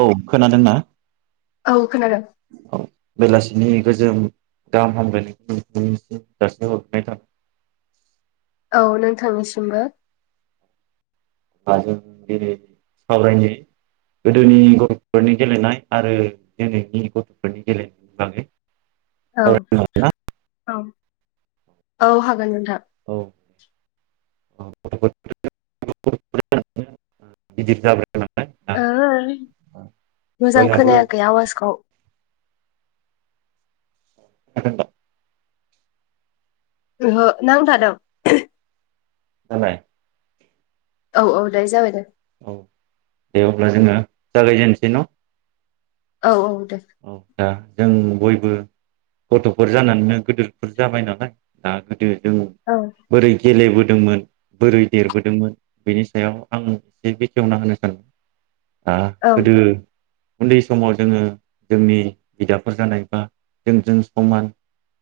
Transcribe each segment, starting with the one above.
औ खोनादोंना? औ खोनादों औ बेलासि नि गोजोन गाहाम हामलायनायखौ नोंथांनिसिम जासिहरनाय थाबाय औ नोंथांनिसिमबो बा जों दिनै सावरायनाय गोदोनि गथ'फोरनि गेलेनाय आरो दिनैनि गथ'फोरनि गेलेनायनि बागै औ सावरायनो हागोन ना औ औ हागोन नोंथां औ [unintelligible] [unintelligible] दा ओ मोजां बयहाबो खोनायाखै आवाजखौ [unintelligible] ओहो नांथादों दालाय औ औ दे जाबाय दे औ दे अब्ला जोङो जागायजेनसै न' औ औ दे औ। दा जों बयबो गथ'फोर जानानैनो गोदोरफोर जाबाय नालाय दा। जों औ बोरै गेलेबोदों। दोंमोन बोरै देरबोदोंमोन बेनि सायाव आं एसे बेखेवना होनो सान आ औ गोदो उनदै समाव जोङो। जोंनि बिदाफोर जानाय बा जोंजों समान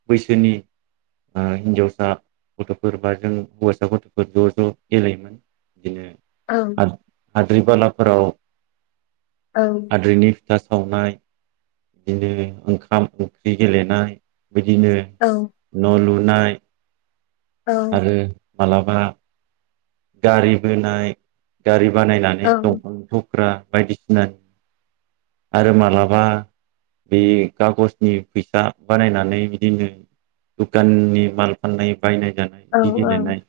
बैसोनि हिनजावसा गथ'फोर बा जों हौवासा गथ'फोर ज' ज' गेलेयोमोन। बिदिनो औ हाद्रि बालाफोराव औ आद्रैनि फिथा सावनाय बिदिनो ओंखाम ओंख्रि गेलेनाय। बिदिनो औ न' लु नाय औ आरो। मालाबा गारि बोनाय गारि बानायनानै औ दंफांखौ ब्रा बायदिसिना आरो मालाबा बे खागसनि फैसा बानायनानै बिदिनो दुखाननि माल फाननाय। बायनाय जानाय औ बिदि गेलेनाय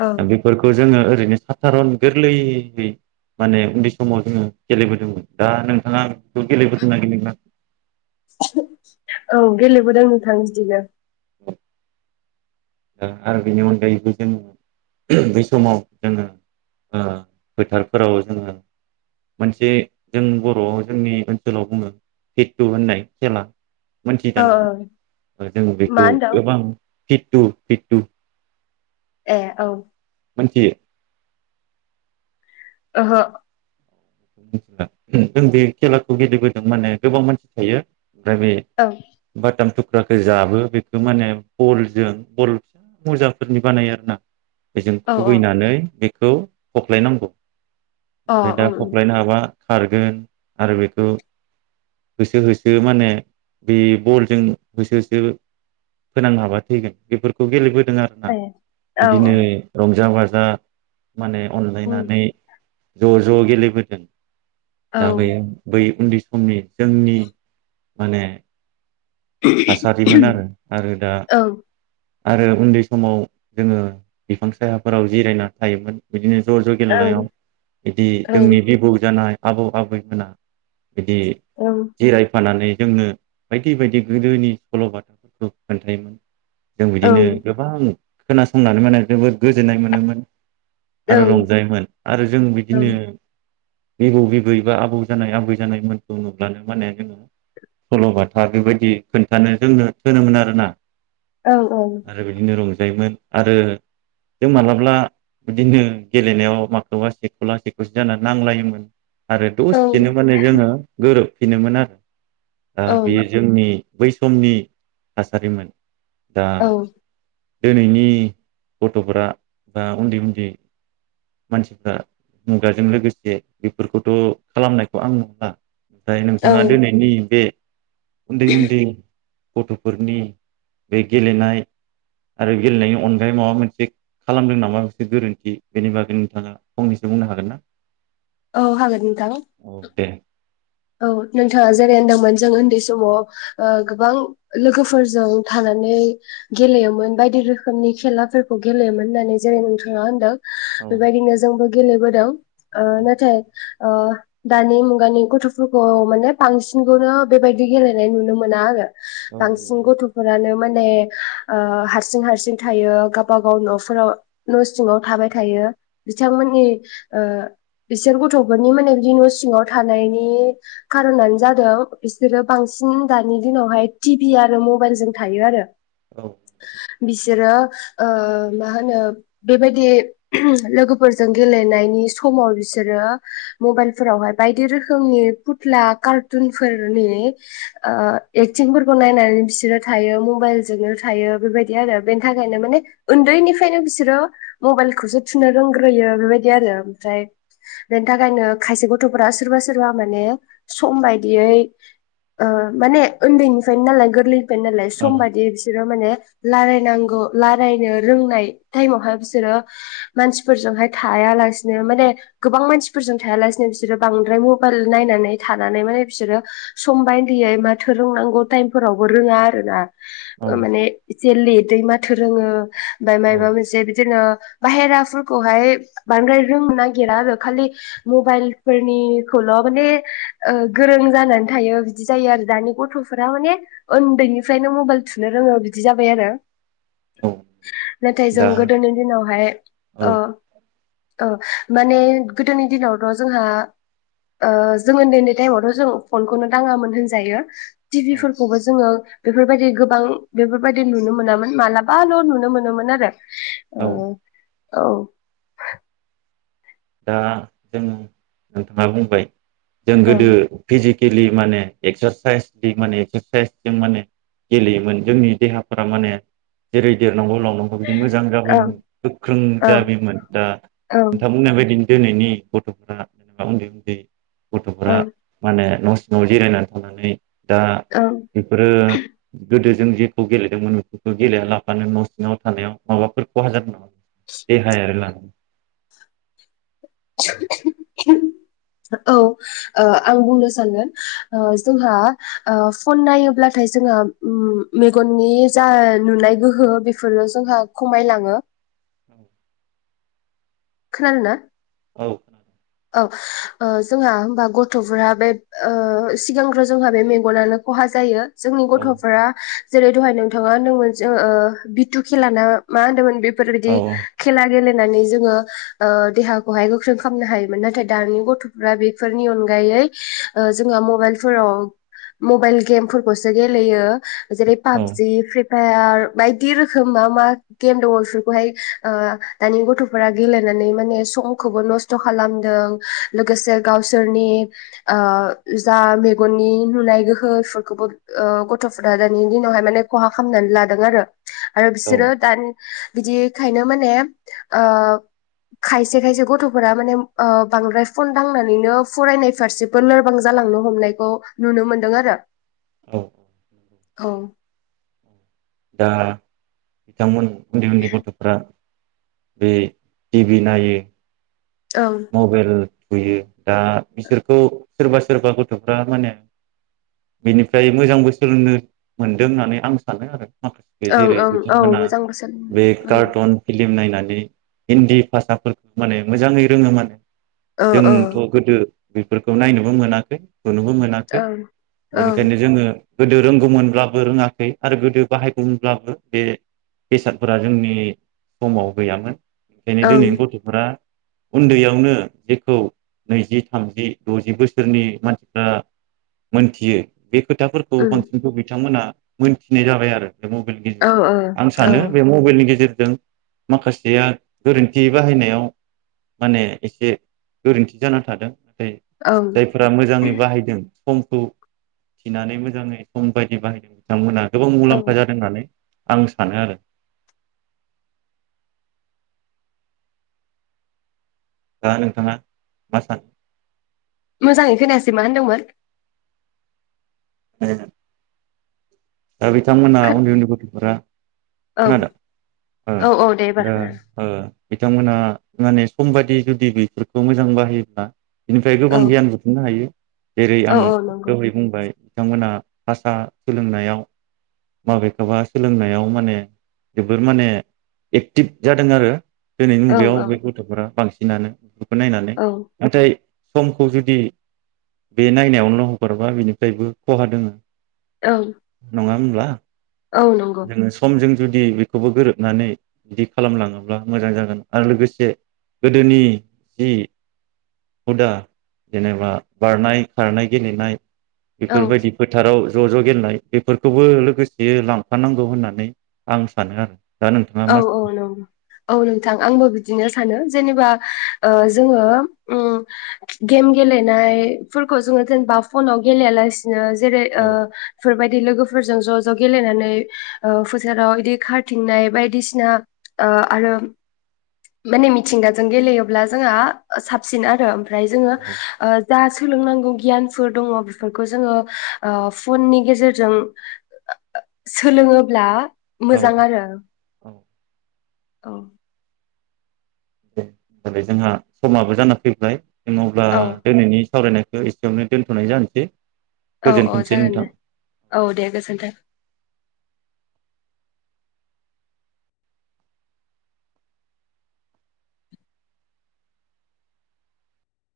औ दा बेफोरखौ जोङो। ओरैनो सातारन गोरलैयै माने उन्दै समाव जोङो गेलेबोदोंमोन दा नोंथाङा बेखौ गेलेबोदोंना गेले औ गेलेबोदों नोंथां बिदिनो ओ आरो बेनि अनगायैबो जोङो बै समाव जोङो ओ फोथारफोराव जोङो मोनसे जों बरआव जोंनि ओनसोलाव बुङो फिटु होननाय खेला मोनथि औ औ दानों जों मा बेखौ होनदों गोबां फितु फिटु ए औ मोनथियो। ओहो। जों बे खेलाखौ गेलेबोदों माने गोबां मानसि थायो। दा बे औ [unintelligible] थुख्राखौ जाबो बेखौ माने बलजों बल मुजांफोरनि बानायो आरो ना। बेजों औ औ खुबैनानै बे खौ हख्लायनांगौ अ ओं [unintelligible] ओं हफ्लायनो हाबा खारगोन आरो बेखौ होसो होसो माने बे बलजों होसो होसो फोनां हाबा थैगोन बेफोरखौ गेलेबो आरोना ए औ औ बिदिनो रंजा बाजा जा माने उम अनलायनानै ज ज गेले बोदों औ दाबैयो बै उन्दैस समनि जोंनि माने थासारिमोन आरो आरो दा औ आरो उन्दै समाव जोङो बिफां सायाफोराव जिरायना थायोमोन बिदिनो ज ज ओं गेलेनायाव बिदि ओं जोंनि बिबौ जानाय आबौ आबैमोना बिदि ओं जिरायफानानै जोंनो बायदि बायदि गोदोनि सल'बाथाफोरखौ खोन्थायोमोन। जों बिदिनो ओं गोबां खोनासंनानै माने जोबोद गोजोननाय मोनोमोन। आरो ओं रंजायोमोन आरो जों औ बिदिनो बिबौ बिबै बा आबौ जानाय आबै जानायमोनखौ नुब्लानो माने जोङो सल'बाथा बेबायदि खोन्थानो जोंनो थोनोमोन आरोना औ आरो बिदिनो रं जायोमोन आरो जों माब्लाबा बिदिनो गेलेनायाव मालाबा सेख'ला सेखौसे जानानै नांलायोमोन। आरो औ दसेनो माने जोङो गोरोब फिनोमोन आरो दा औ बेयो जोंनि बै समनि थासारिमोन। दा औ दोनैनि गथ'फोरा बा उन्दै उन्दै मानसिफ्रा मुगाजों लोगोसे बेफोरखौथ' खालामनायखौ आं नुला‌। ओमफाय नोंथाङा औ दिनैनि बे उन्दै उन्दै [unintelligible] गथ'फोरनि बे गेलेनाय आरो गेलेनायनि अनगायै माबा मोनसे खालामदों नामा मोनसे गोरोन्थि बेनि बागै नोंथाङा फंनैसो बुंनो हागोन ना। औ हागोन नोंथां। औ दे औ नोंथाङा जेरै होनदोंमोन जों उन्दै समाव ओ गोबां लोगोफोरजों थानानै गेलेयोमोन बायदि रोखोमनि खेलाफोरखौ गेलेयोमोन होननानै जेरै नोंथाङा होनदों। औ बेबायदिनो जोंबो गेलेबोदों। ओ नाथाय ओ दानि मुगानि गथ' फोरखौ माने बांसिनखौनो बेबायदि गेलेनाय नुनो मोना आरो। औ बांसिन गथ'फोरानो माने ओ हारसिं हारसिं थायो गावबा गाव न'फोराव न' सिङाव थाबाय थायो बिथांमोननि ओ बिसोर गथ'फोरनि माने बिदि न' सिङाव थानायनि खार'नानो जादों बिसोरो बांसिन दानि दिनावहाय टिभि आरो मबाइल जों थायो आरो। औ बिसोरो ओ मा होनो बेबायदि लोगोफोरजों गेलेनायनि समाव बिसोरो मबाइलफोरावहाय बायदि रोखोमनि फुथ्ला कार्टुनफोरनि ओ एक्टिंफोरखौ नायनानै बिसोरो थायो मबाइलजोंनो थायो बेबायदि आरो बेनि थाखायनो माने उन्दैनिफ्रायनो बिसोरो मबाइलखौसो थुनो रोंग्रोयो बेबायदि आरो ओमफ्राय बेनि थाखायनो खायसे गथ'फोरा सोरबा सोरबा माने सम बायदियै ओ माने उन्दैनिफ्रायनो नालाय गोरलै फाय नालाय सम बायदि बिसोरो माने रायलायनांगौ रायलायनो रोंनाय टाइमावहाय बिसोरो मानसिफोरजोंहाय थाया लासिनो माने गोबां मानसिफोरजों थाया लासिनो बिसोरो बांद्राय मबाइल नायनानै थानानै माने बिसोरो सम बायदियै माथो रोंनांगौ टाइमफोरावबो रोङा आरोना। माने जेलि दै माथो रोङो। बाय मायबा मोनसे बिदिनो बाहेराफोरखौहाय बांद्राय रोंनो नागिरा आरो खालि मबाइल फोरनिखौल' माने ओ गोरों जानानै थायो बिदि जायो आरो दानि गथ'फोरा माने ओन्दैनिफ्रायनो मबाइल थुनो रोङो बिदि जाबाय आरो। औ नाथाय जों दा गोदोनि दिनावहाय ओ औ ओ माने गोदोनि दिनावथ'' जोंहा ओ जों ओन्दै ओन्दै टाइमावथ' जों फनखौनो दाङामोन होनजायो। टिभिफोरखौबो जोंङो बेफोरबायदि गोबां बेफोरबायदि नुनो मोनामोन मालाबाल' नुनो मोनोमोन आरो। औ ओ औ। दा जों नोंथाङा बुंबाय। जों गोदो ओं भिजिद गेलेयो माने एक्सारसाइस माने एक्सारसाइसजों माने गेलेयोमोन जोंनि देहाफोरा माने जेरै नंगौ [unintelligible] मोजां ओं जाबोयोमोन गोख्रों ओं जाबोयोमोन दा ओं नोंथांङा बुंनाय बायद बिनि दोनैनि गथ'फोरा उन्दै उन्दै गथ'फोरा माने न न'आव जिरायनानै थांनानै दा ओं बेफोरो गोदो जों जेखौ गेलेदोंमोन बेफोरखौ गेले लाफानो न' सिङाव थानायाव माबाफोर खहा जादो देहायारि लानानै? [unintelligible] औ ओ आं बुंनो सानगोन ओ जोंहा ओ फन नायोब्लाथाय जोंङो उम्म मेगननि जा नुनाय गोहो बेफोरो जोंहा खमायलाङो। खोनादोना? औ। औ ओ जोंहा होमबा गथ'फोरा ओ बे मेगनानो खहा जायो जोंनि औ गथ'फोरा जेरै दहाय नोंथाङा होनदोंमोन जों ओ बिटु खेेला ना मा होन्दोंमोन बे औ बेफोरबिदि खेला गेले नानै जोङो ओ देहाखौहाय गोख्रों खालामनो हायो मोन नाथाय दानि गथ'फ्रा बेफोरनि अनगायै ओ जोंहा मबाइलफोराव मबाइल गेमफोरखौसो गेलेयो जेरै पाबजि फ्रि फायार बायदि रोखोम मा मा गेम दङ बेफोरखौहाय ओ दानि गथ'फोरा गेलेनानै माने समखौबो नस्थ' खालामदों, लोगोसे गावसोरनि आ जा मेगननि नुनाय गोहोफोरखोबो ओ गथ'फोरा दानि दिनावहाय माने खहा खामनानै लादों आरो। आरो औ बिसोरो दानि बिदिखायनो माने ओ खायसे खायसे गथ'फोरा माने ओ बांद्राय फन दांनानैनो फरायनाय फारसेबो लोरबां जालांनो हमनायखौ नुनो मोनदों आरो। औ। औ। दा बिथांमोन उन्दै उन्दै गथ'फ्रा बे टिभि नायो ओं मबाइल थुयो, दा बिसोरखौ सोरबा सोरबा गथ'फ्रा माने बिनिफ्राय मोजांबो सोलोंनो मोनदों होननानै आं सानो आरो। बे जेरै ओं औ बिथांमोना मोजां बोसोन बे उम कार्टुन फिल्म नायनानै हिन्दी भाषाफोरखौ माने मोजाङै रोङो माने। ओं ओं जोंथ' गोदो बेफोरखौ नायनोबो मोनाखै थुनोबो मोनाखै ओं बेनिखायनो जोङो गोदो रोंगौमोनब्लाबो रोङाखै आरो गोदो बाहायगौमोनब्लाबो बे बेसादफोरा जोंनि समाव गैयामोन। ओंखायनो उम दिनैनि गथ'फोरा उन्दैयावनो जेखौ नैजि, थामजि, द'जि बोसोरनि मानसिफ्रा मोनथियो बे खोथाफोरखौ बांसिनखौ बिथांमोना मोनथिनाय जाबाय आरो बे मबाइलनि औ गेजेरजों। आं औ सानो बे मबाइलनि गेजेरजों माखासेया गोरोन्थि बाहायनायाव माने एसे गोरोन्थि जाना थादों‌ औ जायफोरा मोजाङै बाहायदों समखौ थिनानै मोजाङै सम बायदि बाहायदों बिथांमोना गोबां औ मुलाम्फा जादों होननानै आं सानो आरो। दा नोंथाङा मा सानो? मोजाङै खोनायासै मा होनदोंमोन? [unintelligible] दा बिथांमोना खोन उन्दै उन्दै गथ'फोरा औ औ औ दे एबार खोनादों खोनादों [unintelligible] बिथांमोनहा माने सम बायदि जुदि बेफोरखौ मोजां बाहायोब्ला बेनिफ्राय औ गोबां गियान बुथुमनो हायो। जेरै औ आं औ नंगौ दहै बुंबाय। बिथांमोना भाषा सोलोंनायाव माबेखौबा सोलोंनायाव माने जोबोर माने एक्टिभ जादों आरो। दिनैनि औ मुगायाव औ बे गथ'फोरा बांसिन [unintelligible] नायनानै औ नाथाय समखौ जुदि बे नायनायावनोल' हगारोबा बेनिफ्रायबो खहा दोङो। औ। नंङा होमब्ला? औ नंगौ जोङो समजों जुदि बेखौबो गोरोबनानै बिदि खालामलाङोब्ला मोजां जागोन आरो लोगोसे गोदोनि जि हुदा जेनेबा बारनाय, खारनाय, गेलेनाय औ बेफोरबायदि फोथाराव ज' ज' गेलनाय बेफोरखौबो लोगोसे लांफानांगौ होननानै आं सानो आरो। दा नोंथाङा औ मा औ सानो? नंगौ औ नोंथां आंबो बिदिनो स सानो जेनेबा ओ जोङो उम गेम गेलेनायफोरखौ जोङो जेनेबा फनाव गेलेया लास सिनो जेरै ओ औ फोरबायद लोगोफोरजों ज' ज' गेलेनानै ओ फोथाराव इदि खारथिंनाय बायद दिसिना ओ आरो माने मिथिंगाजों गेलेयोब्ला जोंहा साबसिन आरो ओमफ्रा फ्राय जोङो औ ओ जाहा स सोलोंनांगौ गियानफोर दङ बेफोरखौ जोङो ओ फननि गेजेरजों [unintelligible] सोलोङोब्ला औ मोजां आरो। औ औ। [unintelligible] जाबाय जोंहा समाबो जाना फैबाय। जों अब्ला औ दोनैनि सावरायनायखौ एसेयावनो दोन्थ'नाय जानोसै। औ औ गोजोनथोंसै जागोन नोंथां। दे औ दे गोजोन्थों।